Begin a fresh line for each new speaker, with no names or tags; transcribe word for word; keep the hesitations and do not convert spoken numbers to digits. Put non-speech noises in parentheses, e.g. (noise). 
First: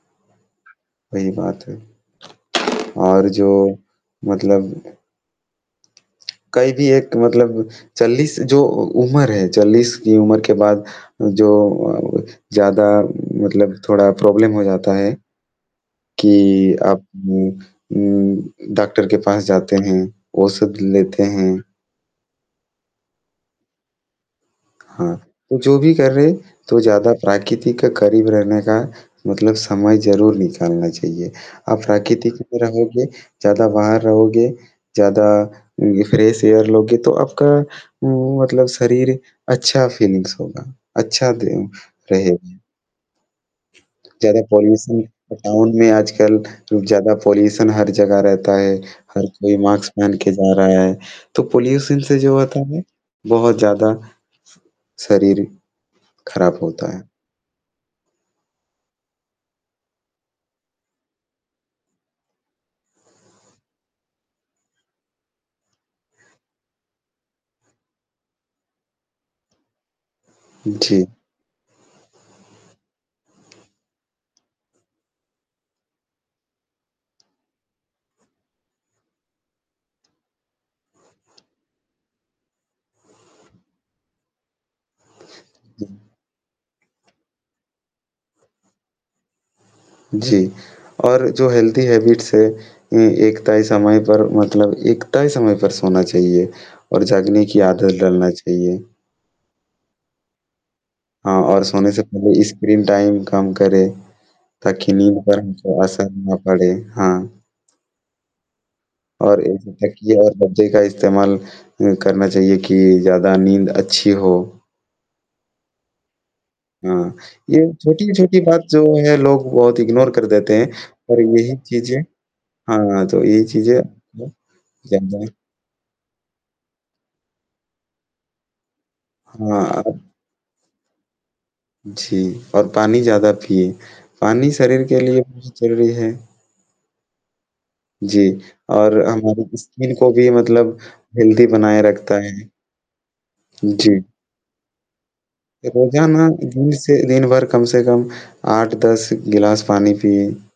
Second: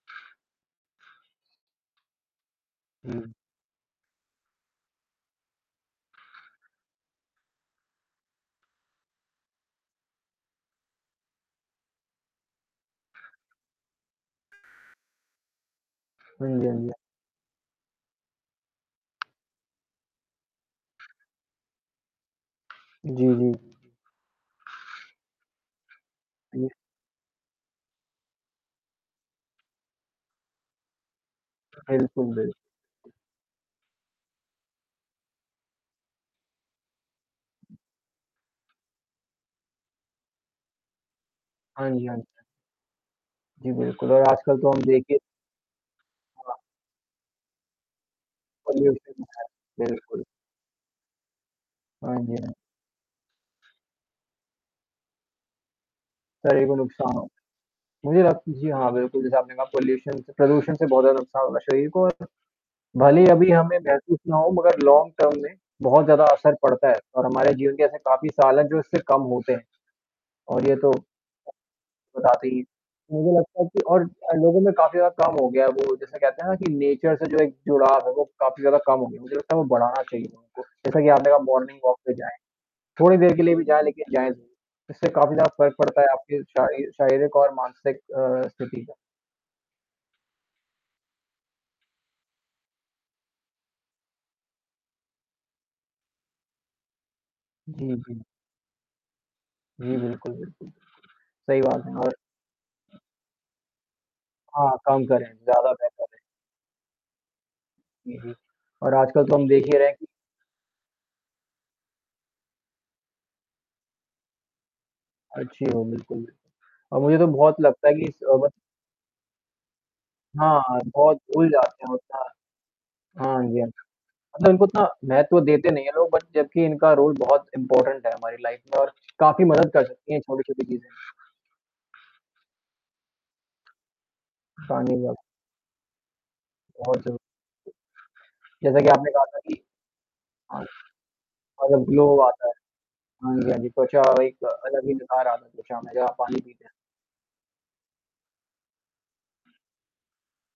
सही बात है। और
हुँ।
जो मतलब कई भी एक मतलब चालीस जो उ उम्र है चालीस की उम्र के बाद जो अ, ज़्यादा मतलब थोड़ा प्रॉब्लम हो जाता है,
हाँ जी,
कि
हाँ जी, हाँ।
आप उम उम, डॉक्टर के पास जाते हैं, औषधि लेते हैं।
जी, जी।
हाँ, तो जो भी कर रहे हैं,
जी।
तो ज़्यादा प्राकृतिक करीब रहने का मतलब समय ज़रूर निकालना चाहिए। आप प्राकृतिक
बिल्कुल, बिल
में रहोगे, ज़्यादा बाहर रहोगे, ज़्यादा ये फ्रेश एयर लोगे, तो आपका उम, मतलब शरीर अच्छा फ़ीलिंग्स होगा, अच्छा दिन
हाँ जी, हाँ जी।
रहेगा।
जी, बिल्कुल और
ज़्यादा
आजकल तो अब
पॉल्यूशन
देखिए
अ, गाँव में आजकल
हाँ।
ज़्यादा पॉल्यूशन हर जगह रहता है।
पॉल्यूशन
हर कोई
है
मास्क पहन
बिल्कुल।
के जा रहा है। तो पॉल्यूशन से
हाँ जी,
जो
हाँ।
होता है बहुत ज़्यादा, शरीर खराब
तकरीबन
होता है।
नुकसान होता है। मुझे लगता है जी हाँ, बिल्कुल जैसा आपने कहा पॉल्यूशन से प्रदूषण से, बहुत नुकसान होगा शरीर को। अत भले ही अभी हमें ये महसूस ना हों, मगर लॉन्ग टर्म में बहुत ज़्यादा असर पड़ता है और हमारे जीवन के ऐसे काफ़ी साल हैं जो इससे कम होते हैं। और ये तो
जी।
बताते ही हैं। मुझे लगता है कि और अ, लोगों में काफ़ी ज़्यादा कम हो गया है वो जैसे कहते हैं ना कि नेचर से जो एक जुड़ाव है वो काफ़ी ज़्यादा कम हो गया है। मुझे लगता है वो बढ़ाना चाहिए उनको जैसा कि आपने कहा मॉर्निंग वॉक पे जाएँ। थोड़ी देर के लिए भी जाएँ, लेकिन जाएँ ज़रूर, इससे काफ़ी ज़्यादा फ़र्क पड़ता है
हुँ।
आपकी शाय शरारिक और मानसिक अ, स्थिति जो है।
जी, और जो हेल्दी हैबिट्स हैं, ए एक तय समय पर मतलब एक तय समय पर सोना चाहिए और जागने की
जी,
आदत
जी।
डलना चाहिए।
जी, बिल्कुल, बिल्कुल।
हाँ,
सही
और
बात
सोने
है
से
और
पहले स्क्रीन टाइम कम करें,
हाँ,
ताकि
कम
नींद
करें,
पर
ज़्यादा
जो
बेहतर
असर
है।
ना पड़े, हाँ।
जी, जी। और आजकल तो
और
हम देख
ऐसे
ही रहे हैं कि
तकिए और गद्दे का इस्तेमाल अ, करना चाहिए कि ज़्यादा नींद अच्छी हो।
अच्छी हो बिल्कुल भी और
हाँ,
मुझे तो
ये
बहुत लगता है कि इस अ,
छोटी-छोटी
मत
बात जो है लोग बहुत इग्नोर कर देते
हाँ,
हैं
हाँ, बहुत
और
भूल
यही
जाते हैं
चीज़ें
होता
हाँ, तो
है। हाँ,
ये
जी, हाँ,
चीज़ें
जी, मतलब इनको इतना
(unintelligible)
महत्व देते नहीं है लोग बट जबकि इनका रोल बहुत इम्पोर्टेंट है हमारी लाइफ़ में और काफ़ी मदद
हाँ,
कर
अब
सकती हैं छोटी-छोटी चीज़ें।
जी, और पानी ज़्यादा पीएँ। पानी शरीर
पानी
के
में।
लिए बहुत ज़रूरी है।
बहुत सही।
जी,
जैसा कि
और
आपने कहा था
हमारे
कि
स्किन को भी
हाँ।
मतलब हेल्दी बनाए
अलग ग्लो
रखता
आता
है।
है। हाँ जी, हाँ जी। त्वचा
जी।
एक अलग ही निखार आता है त्वचा में जब आप
रोज़ाना
पानी पीते
दिन
हैं।
से दिन भर कम से कम आठ दस गिलास पानी पिएँ।